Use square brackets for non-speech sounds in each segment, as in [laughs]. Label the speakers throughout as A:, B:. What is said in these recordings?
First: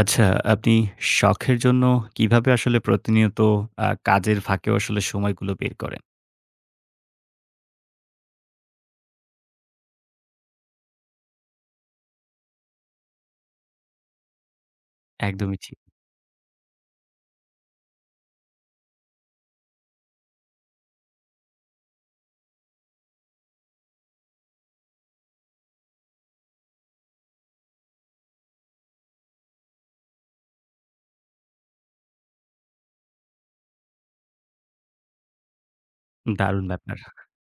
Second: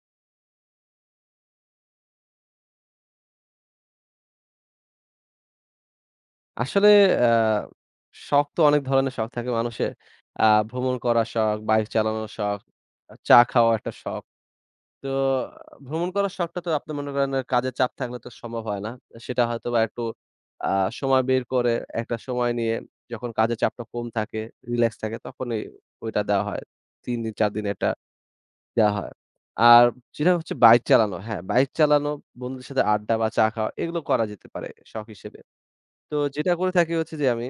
A: আচ্ছা, আপনি শখের জন্য কিভাবে আসলে প্রতিনিয়ত কাজের ফাঁকেও আসলে সময়গুলো বের করেন?
B: আসলে আ শখ তো অনেক ধরনের শখ থাকে মানুষের। ভ্রমণ করার শখ, বাইক চালানোর শখ, চা খাওয়া একটা শখ। তো
A: একদমই ঠিক।
B: ভ্রমণ করার শখটা তো আপনি মনে করেন কাজের চাপ থাকলে তো সম্ভব হয় না। সেটা হয়তোবা একটু আ সময় বের করে একটা সময় নিয়ে যখন কাজের চাপটা কম থাকে, রিল্যাক্স থাকে তখনই ওইটা দেওয়া হয়। ৩ দিন ৪ দিন এটা দেওয়া হয়। আর যেটা হচ্ছে বাইক চালানো, হ্যাঁ, বাইক চালানো, বন্ধুদের সাথে আড্ডা বা চা খাওয়া এগুলো করা যেতে পারে শখ হিসেবে। তো যেটা
A: দারুণ
B: করে থাকি
A: ব্যাপার,
B: হচ্ছে যে আমি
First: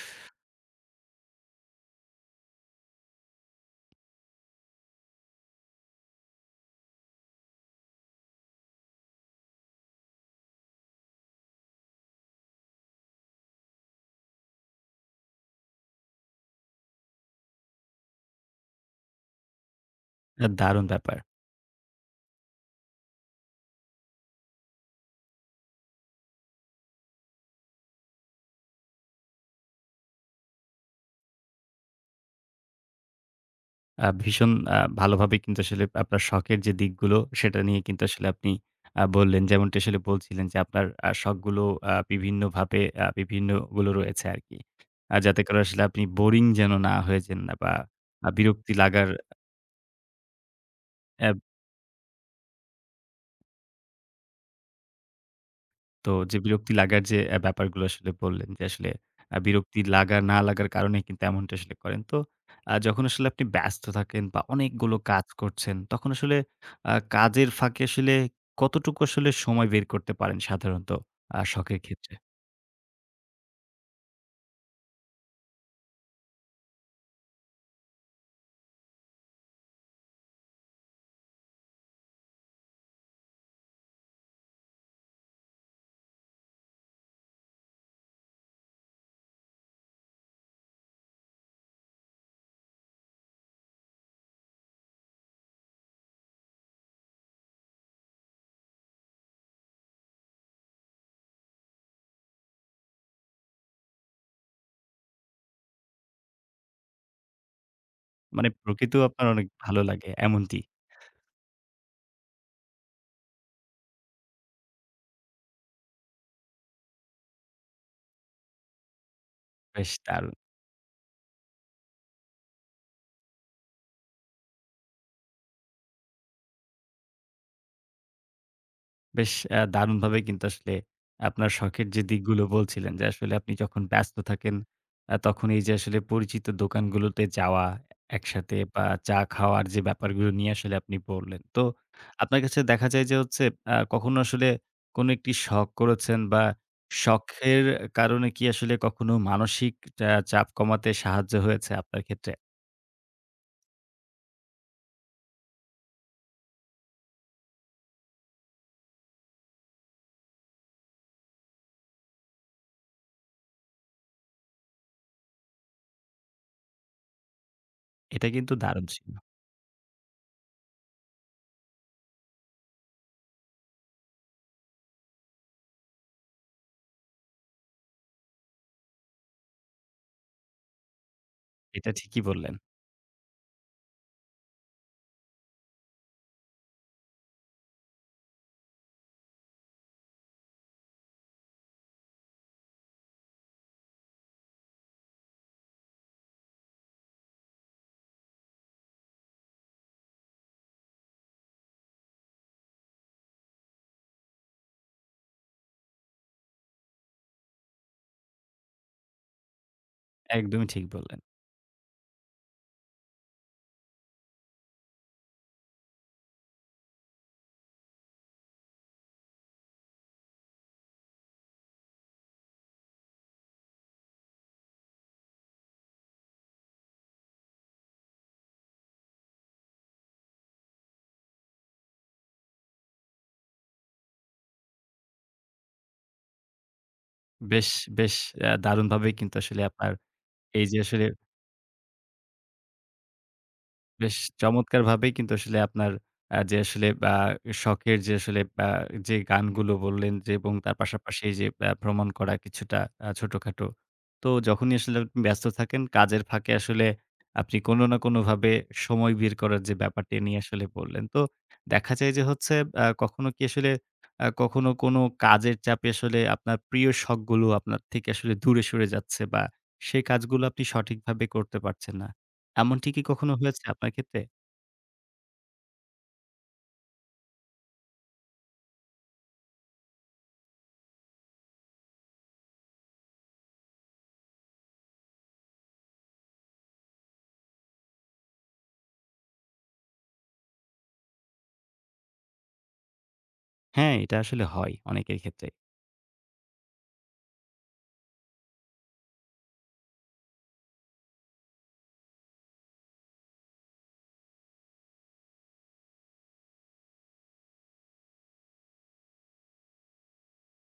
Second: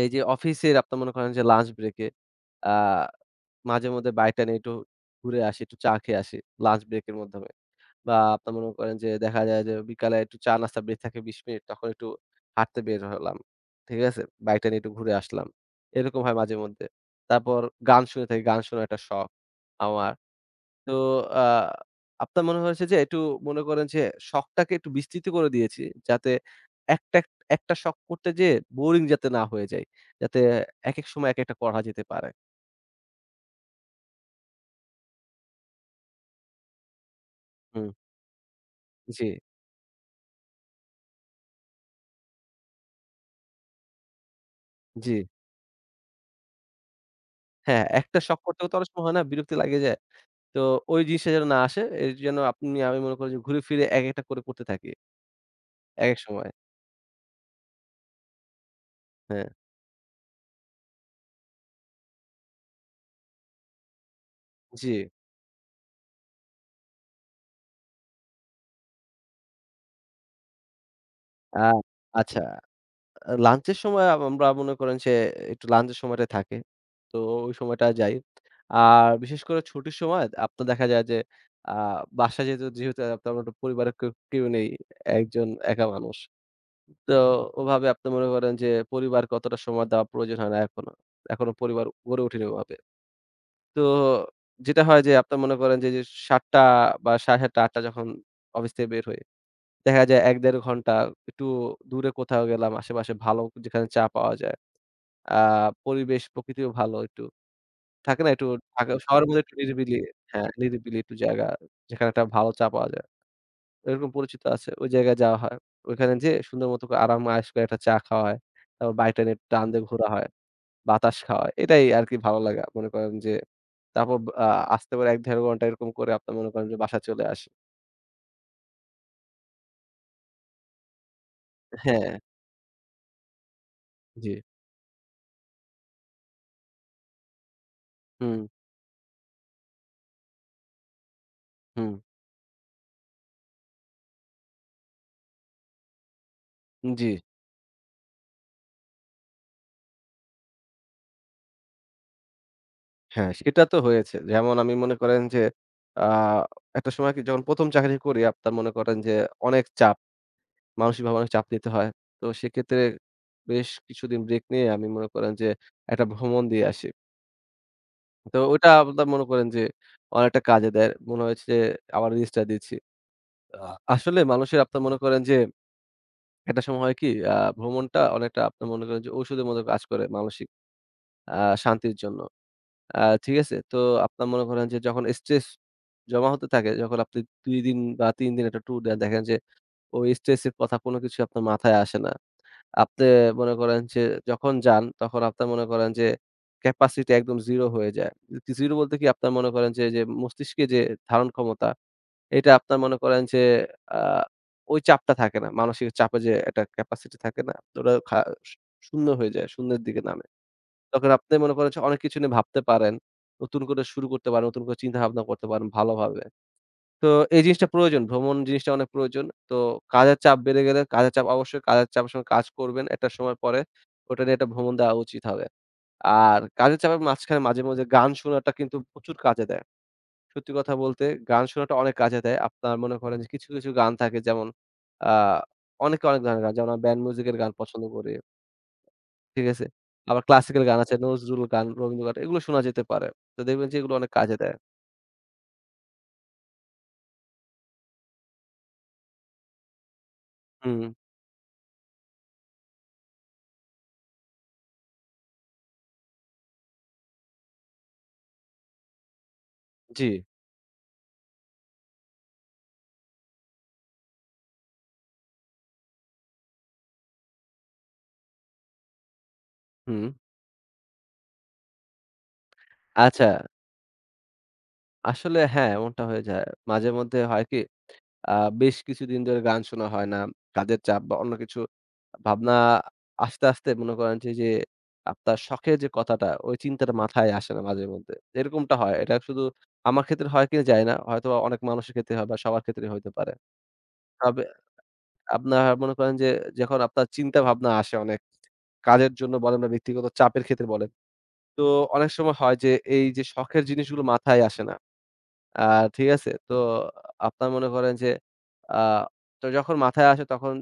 B: এই যে অফিসের আপনার মনে করেন যে লাঞ্চ ব্রেকে আ মাঝেমধ্যে বাড়িটা নিয়ে একটু ঘুরে আসি, একটু চা খেয়ে আসি লাঞ্চ ব্রেকের মাধ্যমে। বা আপনার মনে করেন যে দেখা যায় যে বিকালে একটু চা নাস্তা ব্রেক থাকে ২০ মিনিট তখন একটু হাঁটতে বের হলাম। ঠিক আছে? বাইকটা নিয়ে একটু ঘুরে আসলাম। এরকম হয় মাঝেমধ্যে। তারপর গান শুনে থাকি, গান শোনার একটা শখ আমার।
A: দারুণ
B: তো
A: ব্যাপার।
B: আ আপনার মনে হয়েছে যে একটু মনে করেন যে শখটাকে একটু বিস্তৃত করে দিয়েছি। যাতে একটা, একটা শখ করতে যেয়ে বোরিং যাতে না হয়ে যাই। যাতে একেক সময় একেকটা করা যেতে পারে।
A: ভীষণ ভালোভাবে কিন্তু আসলে আপনার শখের যে দিকগুলো, সেটা নিয়ে
B: হুম,
A: কিন্তু আসলে আপনি
B: জি,
A: বললেন, যেমনটি আসলে বলছিলেন যে আপনার শখগুলো বিভিন্নভাবে বিভিন্নগুলো রয়েছে আরকি।
B: জি।
A: যাতে করে আসলে আপনি বোরিং যেন না হয়ে যান না বা
B: হ্যাঁ, একটা
A: আ
B: শখ করতে,
A: বিরক্তি
B: করতে অনেক সময়
A: লাগার
B: হয় না বিরক্তি লাগে যায়। তো ওই জিনিসটা
A: অ্যা
B: যেন না আসে এর জন্য আপনি আমি মনে করি যে ঘুরে ফিরে একেকটা করে করতে থাকি।
A: তো
B: একেক
A: যে
B: সময়।
A: বিরক্তি লাগার যে ব্যাপারগুলো আসলে বললেন যে আসলে
B: হ্যাঁ,
A: বিরক্তি লাগা না লাগার কারণে কিন্তু এমনটা আসলে করেন। তো যখন আসলে আপনি ব্যস্ত থাকেন বা
B: জি।
A: অনেকগুলো কাজ করছেন, তখন আসলে কাজের ফাঁকে আসলে কতটুকু আসলে সময় বের করতে পারেন সাধারণত
B: আ
A: শখের ক্ষেত্রে?
B: আচ্ছা। লাঞ্চের সময় আমরা মনে করেন সে একটু লাঞ্চের সময়টাই থাকে। তো ওই সময়টা যাই। আর বিশেষ করে ছুটির সময় আপনার দেখা যায় যে আ বাসায় যেহেতু যেহেতু আপনার মোটা পরিবারের কেউ কেউ নেই। একজন একা মানুষ। তো ওভাবে আপনি মনে করেন যে পরিবারকে অতটা সময় দেওয়া প্রয়োজন হয় না এখনো। এখনো পরিবার গড়ে ওঠেনি ওভাবে। তো যেটা হয় যে আপনার মনে করেন যে, ৭:০০ বা ৭:৩০ ৮:০০ যখন অফিস থেকে বের হই, দেখা যায় ১ ১/২ ঘন্টা একটু দূরে কোথাও গেলাম আশেপাশে ভালো যেখানে চা পাওয়া যায়। আ পরিবেশ প্রকৃতিও ভালো একটু। থাকে না একটু
A: মানে
B: ঢাকা
A: প্রকৃতিও
B: শহরের
A: আপনার
B: মধ্যে
A: অনেক
B: একটু
A: ভালো
B: নিরিবিলি
A: লাগে
B: হ্যাঁ,
A: এমনটি?
B: নিরিবিলি একটু জায়গা যেখানে একটা ভালো চা পাওয়া যায়। এরকম পরিচিত আছে। ওই জায়গায় যাওয়া হয়। ওইখানে যেয়ে সুন্দর মতো করে আরাম আয়েশ করে একটা চা খাওয়া হয়। তারপর বাইকটা নিয়ে টান দিয়ে
A: বেশ
B: ঘোরা হয়,
A: দারুণ!
B: বাতাস খাওয়া হয়। এটাই আরকি ভালো লাগা। মনে করেন যে তারপর আ আসতে পারে ১-১.৫ ঘন্টা এরকম করে আপনার মনে করেন যে বাসায় চলে আসি।
A: বেশ দারুণভাবে কিন্তু আসলে আপনার শখের যে
B: হ্যাঁ,
A: দিকগুলো বলছিলেন যে, আসলে আপনি যখন ব্যস্ত
B: জি।
A: থাকেন, তখন এই যে আসলে পরিচিত দোকানগুলোতে যাওয়া,
B: হুম,
A: একসাথে বা চা খাওয়ার যে ব্যাপারগুলো নিয়ে আসলে আপনি বললেন। তো
B: হুম,
A: আপনার কাছে দেখা যায় যে হচ্ছে কখনো আসলে কোনো একটি শখ করেছেন বা
B: জি।
A: শখের কারণে কি আসলে কখনো মানসিক চাপ কমাতে সাহায্য হয়েছে আপনার ক্ষেত্রে?
B: হ্যাঁ, সেটা তো হয়েছে। যেমন আমি মনে করেন যে, আ একটা সময় কি যখন ১ম চাকরি করি, আপনার মনে করেন যে অনেক চাপ, মানসিকভাবে অনেক চাপ নিতে হয়। তো সেক্ষেত্রে বেশ কিছুদিন ব্রেক নিয়ে আমি মনে করেন যে একটা ভ্রমণ দিয়ে আসি।
A: এটা
B: তো
A: কিন্তু
B: ওইটা
A: দারুণ
B: আপনার
A: ছিল।
B: মনে করেন যে অনেকটা কাজে দেয়। মনে হয়েছে যে আবার রিস্কটা দিচ্ছি। আ আসলে মানুষের আপনার মনে করেন যে একটা সময় হয় কি আ ভ্রমণটা অনেকটা আপনার মনে করেন যে ঔষধের মতো কাজ করে মানসিক আ
A: এটা
B: শান্তির জন্য।
A: ঠিকই বললেন।
B: আ ঠিক আছে? তো আপনার মনে করেন যে যখন স্ট্রেস জমা হতে থাকে, যখন আপনি ২ দিন বা ৩ দিন একটা ট্যুর দেন, দেখেন যে ওই স্ট্রেস এর কথা কোনো কিছু আপনার মাথায় আসে না। আপনি মনে করেন যে যখন যান, তখন আপনার মনে করেন যে ক্যাপাসিটি একদম 0 হয়ে যায়। কি 0 বলতে কি আপনার মনে করেন যে, মস্তিষ্কে যে ধারণ ক্ষমতা, এটা আপনার মনে করেন যে আ ওই চাপটা থাকে না। মানসিক চাপে যে একটা ক্যাপাসিটি থাকে না? তো ওটা শূন্য হয়ে যায়, শূন্যের দিকে নামে।
A: একদমই ঠিক
B: তখন
A: বললেন।
B: আপনি মনে করেন যে অনেক কিছু নিয়ে ভাবতে পারেন। নতুন করে শুরু করতে পারেন, নতুন করে চিন্তাভাবনা করতে পারেন ভালোভাবে। তো এই জিনিসটা প্রয়োজন। ভ্রমণ জিনিসটা অনেক প্রয়োজন। তো কাজের চাপ বেড়ে গেলে কাজের চাপ অবশ্যই কাজের চাপের সময় কাজ করবেন একটা সময় পরে। ওটা নিয়ে একটা ভ্রমণ দেওয়া উচিত হবে। আর কাজের চাপের মাঝখানে মাঝে, মাঝে গান শোনাটা কিন্তু প্রচুর কাজে দেয়। সত্যি কথা বলতে গান শোনাটা অনেক কাজে দেয়। আপনার মনে করেন যে কিছু গান থাকে যেমন আ অনেকে অনেক ধরনের গান যেমন আমি ব্যান্ড মিউজিক এর গান
A: বেশ,
B: পছন্দ করি।
A: বেশ দারুণভাবেই কিন্তু
B: ঠিক
A: আসলে
B: আছে?
A: আপনার
B: আবার ক্লাসিক্যাল
A: এই যে
B: গান আছে,
A: আসলে
B: নজরুল গান, রবীন্দ্রগান এগুলো শোনা যেতে পারে। তো দেখবেন যে এগুলো অনেক
A: বেশ
B: কাজে দেয়।
A: চমৎকারভাবেই কিন্তু আসলে আপনার আ যে আসলে আ শখের যে আসলে যে গানগুলো বললেন যে এবং তার
B: হুম,
A: পাশাপাশি এই যে ভ্রমণ করা কিছুটা ছোটখাটো। তো যখনই আসলে আপনি ব্যস্ত থাকেন কাজের ফাঁকে আসলে আপনি কোনো না কোনোভাবে সময় বের করার যে
B: জি,
A: ব্যাপারটি নিয়ে আসলে বললেন। তো দেখা যায় যে হচ্ছে আ কখনো কি আসলে আ কখনো কোনো কাজের চাপে আসলে আপনার প্রিয় শখগুলো আপনার থেকে আসলে দূরে সরে যাচ্ছে বা সেই
B: হুম।
A: কাজগুলো আপনি সঠিকভাবে করতে পারছেন না। এমনটি কি
B: আচ্ছা,
A: কখনো হয়েছে আপনার ক্ষেত্রে?
B: আসলে হ্যাঁ, এমনটা হয়ে যায়। মাঝে মধ্যে হয় কি আ বেশ কিছুদিন ধরে গান শোনা হয় না। কাজের চাপ বা অন্য কিছু ভাবনা আসতে, আসতে মনে করেন যে, আপনার শখের যে কথাটা ওই চিন্তাটা মাথায় আসে না মাঝে মধ্যে। এরকমটা হয়। এটা শুধু আমার ক্ষেত্রে হয় কিনা জানি না। হয়তোবা অনেক মানুষের ক্ষেত্রে হয় বা সবার ক্ষেত্রেই হইতে পারে।
A: হ্যাঁ, এটা
B: তবে
A: আসলে হয় অনেকের ক্ষেত্রে।
B: আপনার মনে করেন যে যখন আপনার চিন্তা ভাবনা আসে অনেক, কাজের জন্য বলেন বা ব্যক্তিগত চাপের ক্ষেত্রে বলেন। তো অনেক সময় হয় যে এই যে শখের জিনিসগুলো মাথায় আসে না। আ ঠিক আছে? তো আপনার মনে করেন যে আ তো যখন মাথায় আসে তখন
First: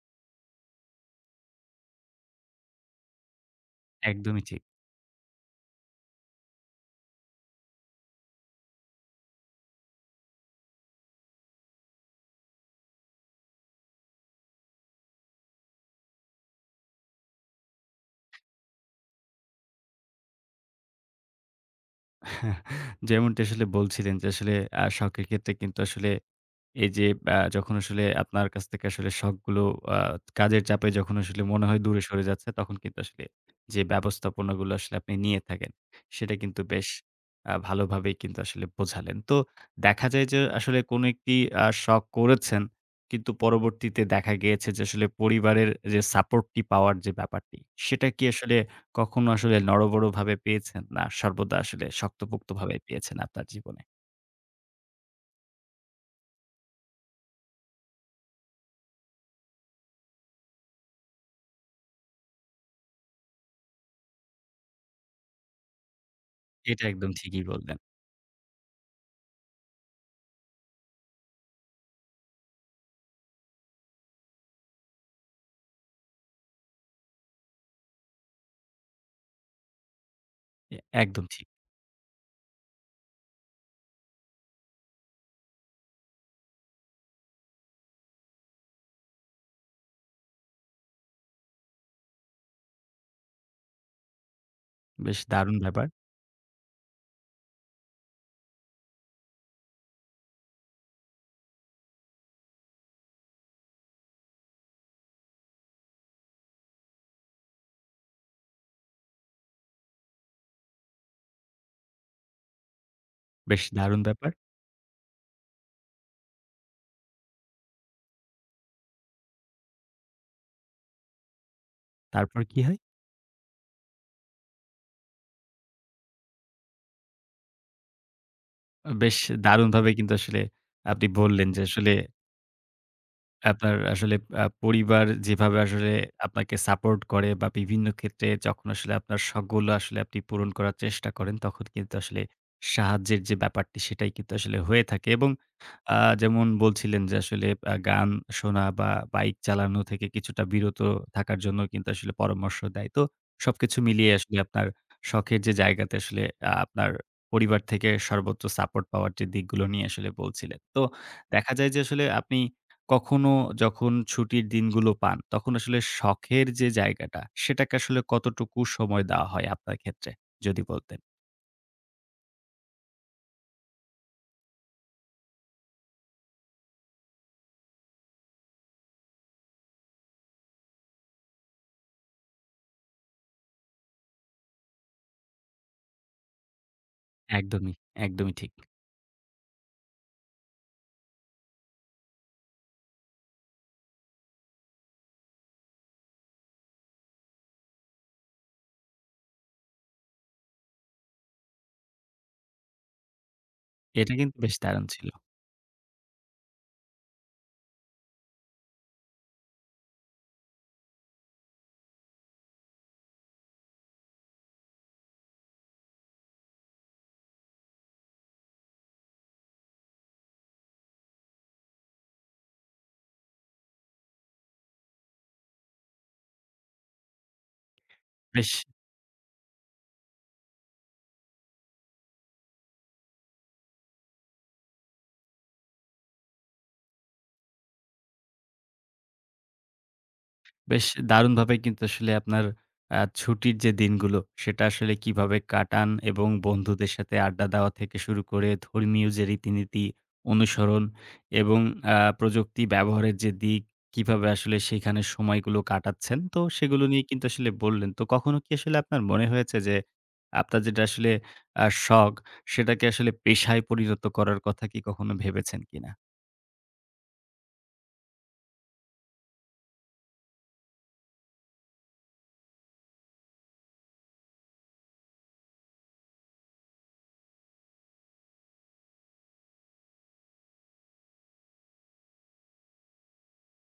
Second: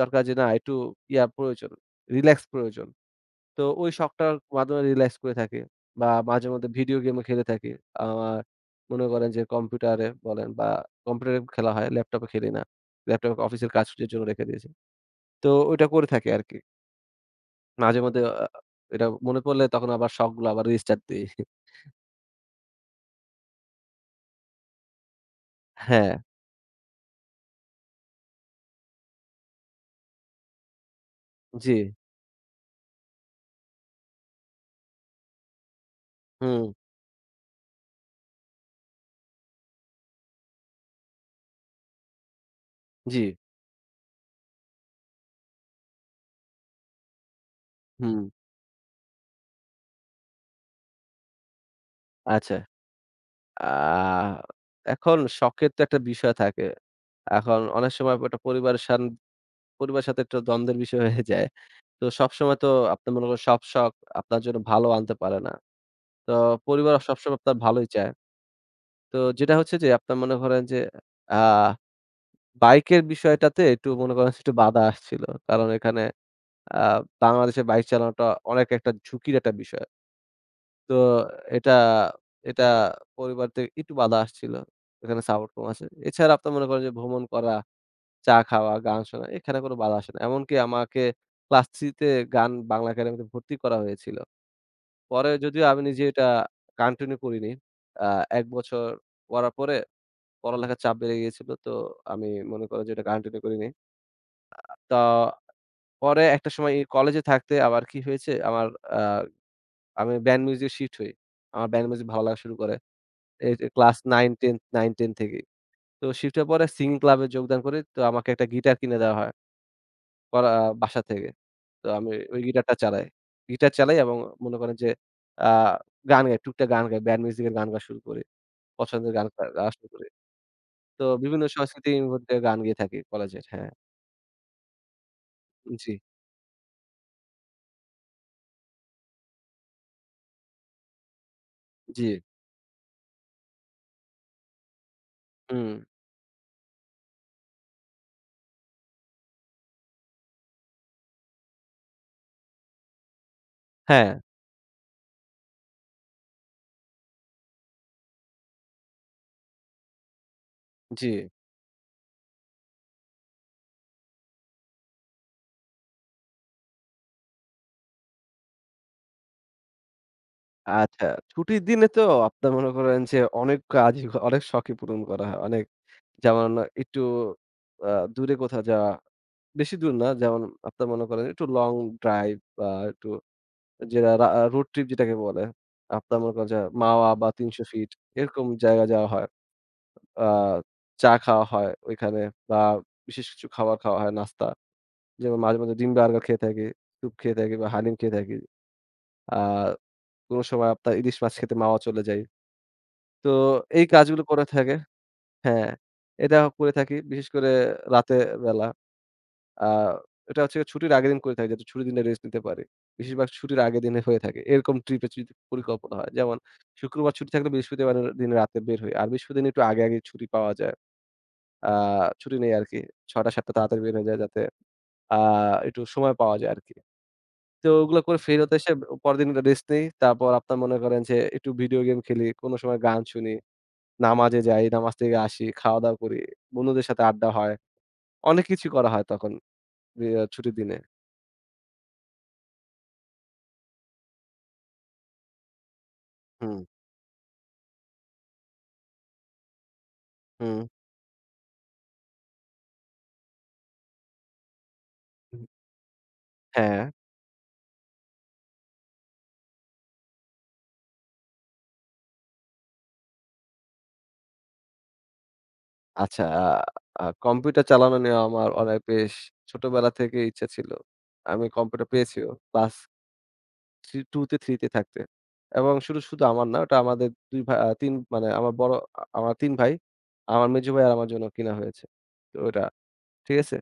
B: দরকার যে না একটু প্রয়োজন, রিল্যাক্স প্রয়োজন। তো ওই শখটার
A: একদমই ঠিক।
B: মাধ্যমে রিল্যাক্স করে থাকি বা মাঝেমধ্যে ভিডিও গেমও খেলে থাকি। আমার মনে করেন যে কম্পিউটারে বলেন বা কম্পিউটারে খেলা হয়, ল্যাপটপে খেলি না। ল্যাপটপে অফিসের কাজের জন্য রেখে দিয়েছি। তো ওইটা করে থাকি আরকি। মাঝে মধ্যে এটা মনে পড়লে তখন আবার শখগুলো আবার রিস্টার্ট দেই।
A: [laughs] যেমনটি আসলে বলছিলেন যে আসলে শখের ক্ষেত্রে কিন্তু
B: হ্যাঁ,
A: আসলে এই যে যখন আসলে আপনার কাছ থেকে আসলে শখগুলো আ কাজের চাপে যখন আসলে মনে
B: জি,
A: হয় দূরে সরে যাচ্ছে, তখন কিন্তু আসলে যে ব্যবস্থাপনাগুলো আসলে আপনি নিয়ে থাকেন, সেটা কিন্তু
B: হুম,
A: বেশ ভালোভাবেই কিন্তু আসলে বোঝালেন। তো দেখা যায় যে আসলে কোনো একটি শখ করেছেন,
B: জি,
A: কিন্তু পরবর্তীতে দেখা গিয়েছে যে আসলে পরিবারের যে সাপোর্টটি পাওয়ার যে ব্যাপারটি, সেটা
B: হুম,
A: কি আসলে কখনো আসলে নড়বড়ভাবে পেয়েছেন? না সর্বদা আসলে
B: আচ্ছা।
A: শক্তপোক্তভাবে পেয়েছেন আপনার জীবনে?
B: আ এখন শখের তো একটা বিষয় থাকে। এখন অনেক সময় একটা পরিবারের সাথে একটা দ্বন্দ্বের বিষয় হয়ে যায়। তো সবসময় তো আপনি মনে করেন সব শখ আপনার জন্য ভালো আনতে পারে না। তো
A: এটা
B: পরিবার
A: একদম
B: সবসময়
A: ঠিকই
B: আপনার
A: বললেন।
B: ভালোই চায়। তো যেটা হচ্ছে যে আপনার মনে করেন যে আ বাইকের বিষয়টাতে একটু মনে করেন একটু বাধা আসছিল। কারণ এখানে আ বাংলাদেশে বাইক চালানোটা অনেক একটা ঝুঁকির একটা বিষয়।
A: এ
B: তো
A: একদম ঠিক।
B: এটা, এটা পরিবার থেকে একটু বাধা আসছিল। এখানে সাপোর্ট কম আছে। এছাড়া আপনার মনে করেন যে ভ্রমণ করা, চা খাওয়া, গান শোনা এখানে কোনো বাধা আসে না। এমনকি আমাকে ক্লাস 3 তে গান বাংলা একাডেমিতে ভর্তি করা হয়েছিল।
A: বেশ
B: পরে
A: দারুণ
B: যদিও আমি
A: ব্যাপার,
B: নিজে এটা কন্টিনিউ করিনি। আ ১ বছর পড়ার পরে পড়ালেখার চাপ বেড়ে গিয়েছিল। তো আমি মনে করেন যে এটা কন্টিনিউ করিনি। তো পরে একটা সময় কলেজে থাকতে আবার কি হয়েছে আমার আ আমি ব্যান্ড মিউজিক শিফট হই। আমার ব্যান্ড মিউজিক ভালো লাগা শুরু করে। এই
A: বেশ
B: যে ক্লাস
A: দারুণ
B: 9,
A: ব্যাপার।
B: 10 9, 10 থেকেই। তো শিফট হওয়ার পরে সিঙ্গিং ক্লাবে যোগদান করি। তো আমাকে একটা গিটার কিনে দেওয়া হয় করা বাসা থেকে। তো আমি ওই
A: তারপর কি
B: গিটারটা
A: হয়?
B: চালাই। গিটার চালাই এবং মনে করেন যে আ গান গাই, টুকটাক গান গাই। ব্যান্ড মিউজিকের গান গাওয়া শুরু করি। পছন্দের
A: বেশ
B: গান গা গাওয়া শুরু
A: দারুণভাবে
B: করি।
A: কিন্তু আসলে
B: তো
A: আপনি
B: বিভিন্ন
A: বললেন যে আসলে
B: সংস্কৃতির মধ্যে গান গেয়ে থাকি কলেজের। হ্যাঁ।
A: আপনার আসলে পরিবার যেভাবে আসলে
B: জি,
A: আপনাকে সাপোর্ট করে বা বিভিন্ন ক্ষেত্রে যখন আসলে আপনার শখগুলো আসলে আপনি পূরণ করার চেষ্টা করেন, তখন কিন্তু
B: জি।
A: আসলে সাহায্যের যে ব্যাপারটি সেটাই কিন্তু আসলে হয়ে থাকে এবং
B: হুম।
A: আ যেমন বলছিলেন যে আসলে গান শোনা বা বাইক চালানো থেকে কিছুটা বিরত থাকার জন্য কিন্তু আসলে পরামর্শ দেয়। তো সবকিছু
B: হ্যাঁ,
A: মিলিয়ে আসলে আপনার শখের যে জায়গাতে আসলে আপনার পরিবার থেকে সর্বোচ্চ সাপোর্ট পাওয়ার যে দিকগুলো নিয়ে আসলে বলছিলেন। তো
B: জি।
A: দেখা যায় যে আসলে আপনি কখনো যখন ছুটির দিনগুলো পান, তখন আসলে শখের যে জায়গাটা, সেটাকে আসলে কতটুকু সময় দেওয়া হয় আপনার ক্ষেত্রে? যদি বলতেন।
B: আচ্ছা। ছুটির দিনে তো আপনার মনে করেন যে অনেক কাজই অনেক শখই পূরণ করা হয়। অনেক যেমন একটু আ দূরে কোথাও যাওয়া। বেশি দূর না। যেমন আপনার মনে করেন একটু লং ড্রাইভ বা একটু যেটা রা রোড ট্রিপ যেটাকে বলে। আপনার মনে করেন যে মাওয়া বা ৩০০
A: একদমই,
B: ফিট
A: একদমই
B: এরকম
A: ঠিক।
B: জায়গা যাওয়া হয়। আ চা খাওয়া হয় ওইখানে বা বিশেষ কিছু খাবার খাওয়া হয় নাস্তা। যেমন মাঝে, মাঝে ডিম বার্গার খেয়ে থাকি, স্যুপ খেয়ে থাকি বা হালিম খেয়ে থাকি। আ কোনো সময় আপনার ইলিশ মাছ খেতে মাওয়া চলে যাই। তো এই
A: এটা
B: কাজগুলো
A: কিন্তু
B: করে
A: বেশ
B: থাকে
A: দারুণ ছিল।
B: হ্যাঁ, এটা করে থাকি বিশেষ করে রাতের বেলা। আ এটা হচ্ছে গিয়ে ছুটির আগের দিন করে থাকি যাতে ছুটির দিনটা রেস্ট নিতে পারি। বেশিরভাগ ছুটির আগের দিনে হয়ে থাকে। এরকম ট্রিপের যদি পরিকল্পনা হয়। যেমন শুক্রবার ছুটি থাকলে বৃহস্পতিবারের দিন রাতে বের হই। আর বৃহস্পতি দিন একটু আগে, আগে ছুটি পাওয়া যায়। আ ছুটি নেই আরকি। ৬:০০-৭:০০ তাড়াতাড়ি বের হয়ে যায় যাতে আ একটু সময় পাওয়া যায় আরকি। তো ওগুলো করে ফেরত
A: বেশ
B: এসে পরদিন রেস্ট নেই। তারপর আপনার মনে করেন যে একটু ভিডিও গেম খেলি, কোনো সময় গান শুনি, নামাজে যাই, নামাজ থেকে আসি, খাওয়া-দাওয়া করি, বন্ধুদের সাথে আড্ডা হয়। অনেক কিছু করা হয় তখন ছুটির দিনে।
A: বেশ দারুণভাবে কিন্তু আসলে আপনার ছুটির যে দিনগুলো, সেটা আসলে কিভাবে কাটান এবং
B: হুম,
A: বন্ধুদের সাথে আড্ডা দেওয়া থেকে শুরু করে ধর্মীয় যে রীতিনীতি
B: হুম।
A: অনুসরণ এবং প্রযুক্তি ব্যবহারের যে দিক, কিভাবে আসলে সেখানে
B: হুম,
A: সময়গুলো কাটাচ্ছেন। তো
B: হ্যাঁ,
A: সেগুলো নিয়ে কিন্তু আসলে বললেন। তো কখনো কি আসলে আপনার মনে হয়েছে যে, আপনার যেটা আসলে শখ, সেটাকে আসলে পেশায় পরিণত করার কথা কি কখনো ভেবেছেন কিনা?
B: আচ্ছা আ আ কম্পিউটার চালানো নিয়ে আমার অনেক বেশ ছোটবেলা থেকে ইচ্ছা ছিল। আমি কম্পিউটার পেয়েছিও ক্লাস থ্রি 2 তে 3 তে থাকতে। এবং শুধু আমার না ওটা আমাদের ২ ভা আ ৩ মানে আমার বড় আমার ৩ ভাই, আমার মেঝো ভাই আর আমার জন্য কিনা হয়েছে। তো ওটা, ঠিক আছে?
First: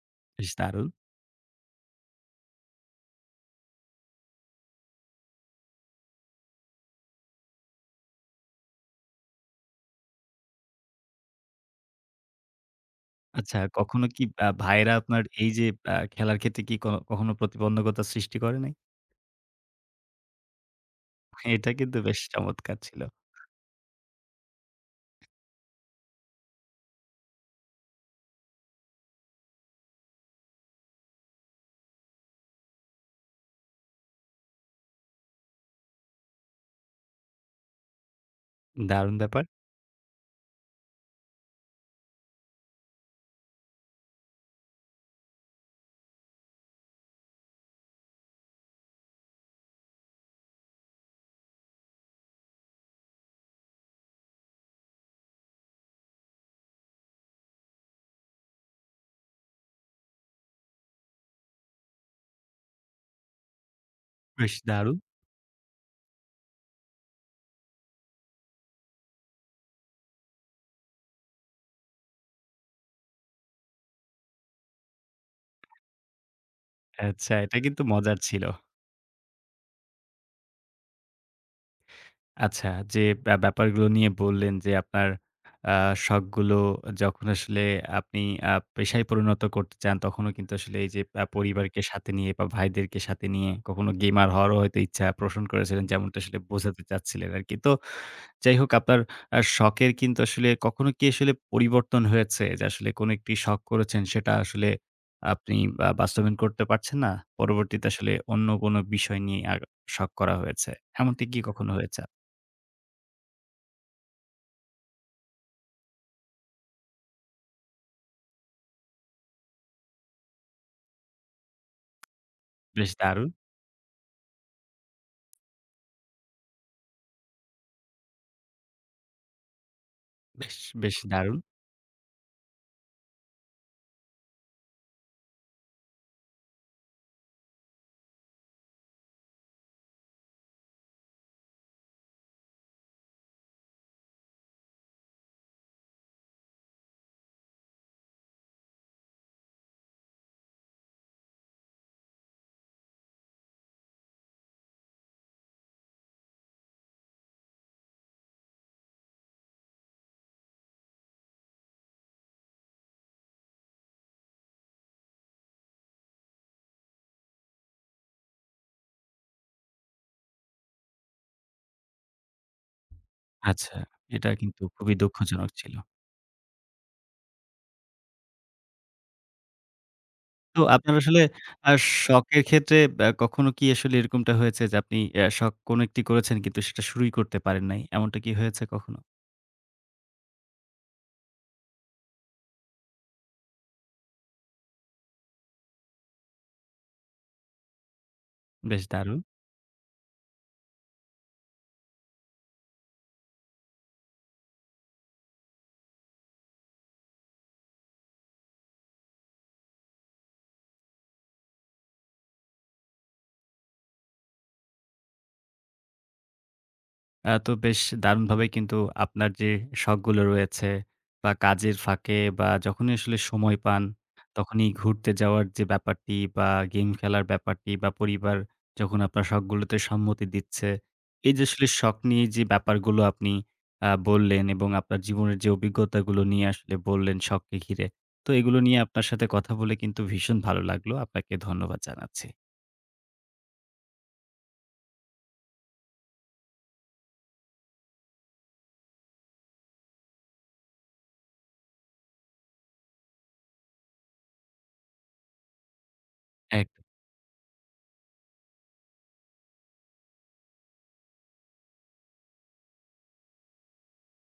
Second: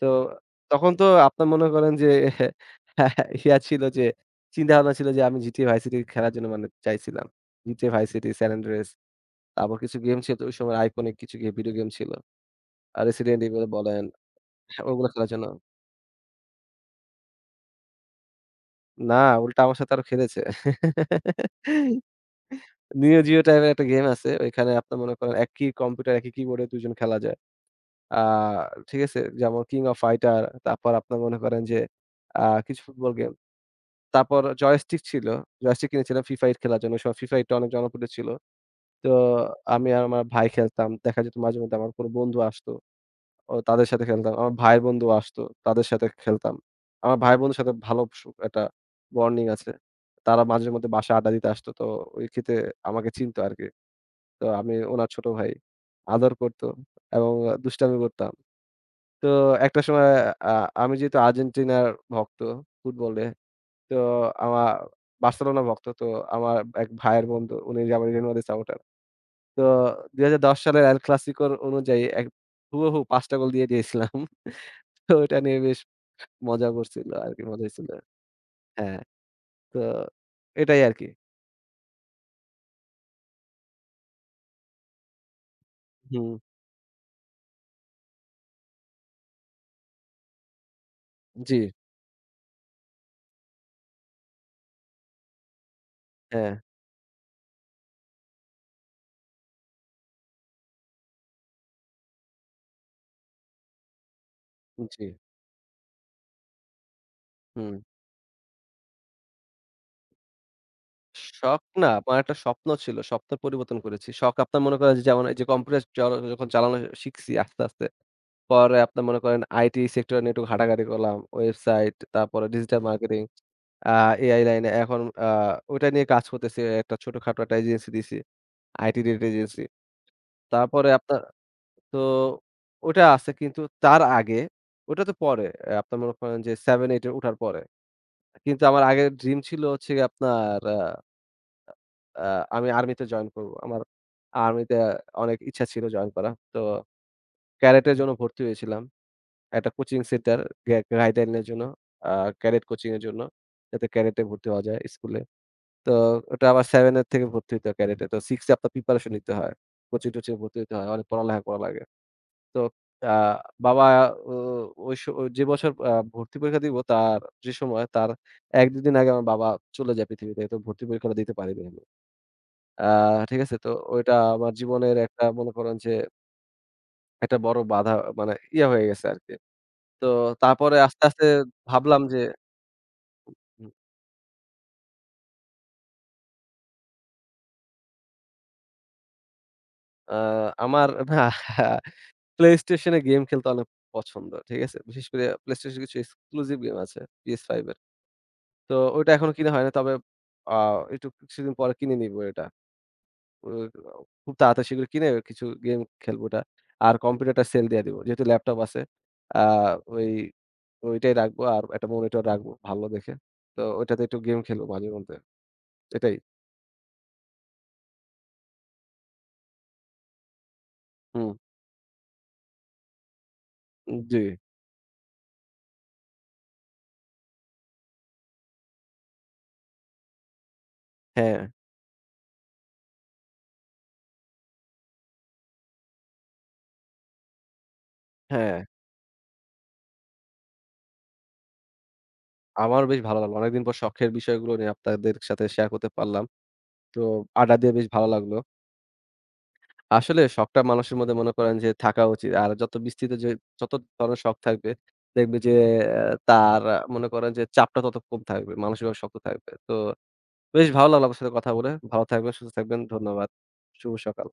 B: তো
A: বেশ দারুণ!
B: তখন তো আপনার মনে করেন যে [laughs] ছিল যে চিন্তাভাবনা ছিল যে আমি GTA Vice City খেলার জন্য মানে চাইছিলাম। GTA Vice City, San Andreas তারপর কিছু গেম ছিল তো ওই সময় আইকনিক কিছু ভিডিও গেম ছিল। আর Resident
A: আচ্ছা,
B: Evil বলেন,
A: কখনো কি
B: হ্যাঁ,
A: ভাইয়েরা
B: ওগুলো
A: আপনার
B: খেলার জন্য।
A: এই যে খেলার ক্ষেত্রে কি কখনো প্রতিবন্ধকতা সৃষ্টি করে নাই?
B: না, উল্টা আমার সাথে আরো খেলেছে।
A: এটা কিন্তু বেশ চমৎকার ছিল।
B: Neo Geo টাইপের একটা গেম আছে। ওইখানে আপনার মনে করেন একই কম্পিউটার, একই কিবোর্ডে ২ জন খেলা যায়। আ ঠিক আছে? যেমন King of Fighter, তারপর আপনার মনে করেন যে আ কিছু ফুটবল গেম। তারপর জয়স্টিক ছিল। জয়স্টিক কিনেছিলাম ফিফা 8 খেলার জন্য। ওই সময় ফিফা 8 টা অনেক জনপ্রিয় ছিল। তো
A: দারুণ ব্যাপার।
B: আমি আর আমার ভাই খেলতাম। দেখা যেত মাঝে মধ্যে আমার কোনো বন্ধু আসতো। ও তাদের সাথে খেলতাম। আমার ভাইয়ের বন্ধু আসতো, তাদের সাথে খেলতাম। আমার ভাইয়ের বন্ধুর সাথে ভালো একটা বন্ডিং আছে। তারা মাঝেমধ্যে বাসায় আড্ডা দিতে আসতো। তো ওই ক্ষেত্রে আমাকে চিনতো আরকি। তো আমি উনার ছোট ভাই। আদর করত এবং দুষ্টামি করতাম। তো একটা সময় আ আমি যেহেতু আর্জেন্টিনার ভক্ত ফুটবলে। তো
A: বেশ
B: আমা
A: দারুণ।
B: বার্সেলোনা ভক্ত। তো আমার এক ভাইয়ের বন্ধু উনি রিয়াল মাদ্রিদের সাপোর্টার। তো ২০১০ সালের এল ক্লাসিকোর অনুযায়ী এক হুবহু ৫ টা গোল দিয়ে দিয়েছিলাম। তো ওইটা নিয়ে বেশ মজা করছিল
A: আচ্ছা,
B: আরকি,
A: এটা
B: মজাই
A: কিন্তু
B: ছিল।
A: মজার ছিল।
B: হ্যাঁ, তো এটাই আরকি।
A: আচ্ছা, যে ব্যাপারগুলো নিয়ে বললেন যে আপনার আ
B: হুম,
A: শখগুলো যখন আসলে আপনি পেশায় পরিণত করতে চান, তখনও কিন্তু আসলে এই যে
B: জি,
A: পরিবারকে সাথে নিয়ে বা ভাইদেরকে সাথে নিয়ে কখনো গেমার হওয়ারও হয়তো ইচ্ছা পোষণ করেছিলেন, যেমনটা আসলে
B: হ্যাঁ,
A: বোঝাতে চাচ্ছিলেন আরকি। তো যাই হোক আপনার শখের কিন্তু আসলে কখনো কি আসলে পরিবর্তন হয়েছে? যে আসলে কোনো একটি শখ করেছেন সেটা আসলে
B: জি,
A: আপনি বা বাস্তবায়ন করতে পারছেন না।
B: হুম।
A: পরবর্তীতে আসলে অন্য কোনো বিষয় নিয়ে আর শখ করা হয়েছে। এমনটি কি
B: শখ
A: কখনো
B: না,
A: হয়েছে?
B: আমার একটা স্বপ্ন ছিল। স্বপ্নের পরিবর্তন করেছি। শখ আপনার মনে করেন যে, যেমন এই যে কম্পিউটার চ যখন চালানো শিখছি আস্তে, আস্তে। পরে আপনার মনে করেন আইটি সেক্টর নিয়ে একটু ঘাটাঘাটি করলাম। ওয়েবসাইট, তারপরে ডিজিটাল
A: বেশ
B: মার্কেটিং।
A: দারুণ!
B: আ এআই লাইনে এখন ওইটা নিয়ে কাজ করতেছি। একটা ছোটখাটো একটা এজেন্সি দিছি। IT rate agency.
A: বেশ,
B: তারপরে
A: বেশ
B: আপনার
A: দারুণ!
B: তো ওটা আছে কিন্তু তার আগে ওটা তো পরে। আপনার মনে করেন যে 7-8 এ ওঠার পরে। কিন্তু আমার আগের ড্রিম ছিল হচ্ছে গিয়ে আপনার আ আ আমি আর্মিতে জয়েন করব। আমার আর্মিতে অনেক ইচ্ছা ছিল জয়েন করা। তো ক্যাডেটের জন্য ভর্তি হয়েছিলাম। একটা কোচিং সেন্টার গাইডলাইন এর জন্য। আ ক্যাডেট কোচিং এর জন্য। যাতে ক্যাডেটে ভর্তি হওয়া যায় স্কুলে। তো ওটা আবার 7 এর থেকে ভর্তি হইতে হয় ক্যাডেটে। তো 6 এ আপনার প্রিপারেশন নিতে হয়। কোচিং-টোচিং এ ভর্তি হইতে হয়। অনেক পড়ালেখা করা লাগে। তো আ বাবা ও ওই যে বছর ভর্তি পরীক্ষা দিব তার যে সময় তার ১-২ দিন আগে আমার বাবা চলে যায় পৃথিবী থেকে। তো ভর্তি পরীক্ষাটা দিতে পারিনি আমি। আ ঠিক আছে? তো
A: আচ্ছা,
B: ওইটা
A: এটা
B: আমার
A: কিন্তু খুবই
B: জীবনের একটা
A: দুঃখজনক
B: মনে
A: ছিল।
B: করেন যে একটা বড় বাধা মানে ইয়ে হয়ে গেছে আরকি। তো
A: তো
B: তারপরে
A: আপনার
B: আস্তে,
A: আসলে
B: আস্তে
A: আ
B: ভাবলাম যে
A: শখের ক্ষেত্রে কখনো কি আসলে এরকমটা হয়েছে যে আপনি শখ কোনো একটি করেছেন কিন্তু সেটা শুরুই করতে পারেন নাই। এমনটা কি হয়েছে কখনো?
B: আ আমার [laughs] না PlayStation এ গেম খেলতে অনেক পছন্দ। ঠিক আছে? বিশেষ করে PlayStation এর কিছু এক্সক্লুসিভ গেম আছে PS5 এর। তো
A: বেশ
B: ওইটা
A: দারুণ!
B: এখনো কিনা হয় না। তবে আ একটু কিছুদিন পরে কিনে নিবো এটা। ও খুব তাড়াতাড়ি সেগুলো কিনে কিছু গেম খেলবো ওটা। আর কম্পিউটারটা সেল দিয়ে দিবো। যেহেতু ল্যাপটপ আছে, আ ওই ওইটাই রাখবো আর একটা মনিটর রাখবো ভালো দেখে। তো ওইটাতে একটু গেম খেলবো মাঝেমধ্যে। এটাই।
A: তো বেশ দারুণভাবে কিন্তু আপনার যে শখগুলো রয়েছে
B: হুম,
A: বা কাজের ফাঁকে বা যখনই আসলে সময় পান,
B: জি।
A: তখনই ঘুরতে যাওয়ার যে ব্যাপারটি বা গেম খেলার ব্যাপারটি বা পরিবার যখন আপনার শখগুলোতে সম্মতি দিচ্ছে, এই
B: হ্যাঁ,
A: যে আসলে শখ নিয়ে যে ব্যাপারগুলো আপনি বললেন এবং আপনার জীবনের যে অভিজ্ঞতাগুলো নিয়ে আসলে বললেন শখকে ঘিরে। তো এগুলো
B: হ্যাঁ।
A: নিয়ে আপনার সাথে কথা বলে কিন্তু ভীষণ ভালো লাগলো। আপনাকে ধন্যবাদ জানাচ্ছি।
B: আমার বেশ ভালো লাগলো। অনেকদিন পর শখের বিষয়গুলো নিয়ে আপনাদের সাথে শেয়ার করতে পারলাম। তো আড্ডা দিয়ে বেশ ভালো লাগলো। আসলে শখটা মানুষের মধ্যে মনে করেন যে থাকা উচিত। আর যত বিস্তৃত যে যত ধরনের শখ থাকবে, দেখবে যে তার
A: এক
B: মনে করেন যে চাপটা তত কম থাকবে। মানসিকভাবে শক্ত থাকবে। তো বেশ ভালো লাগলো আপনার সাথে কথা বলে। ভালো থাকবেন, সুস্থ থাকবেন। ধন্যবাদ। শুভ সকাল।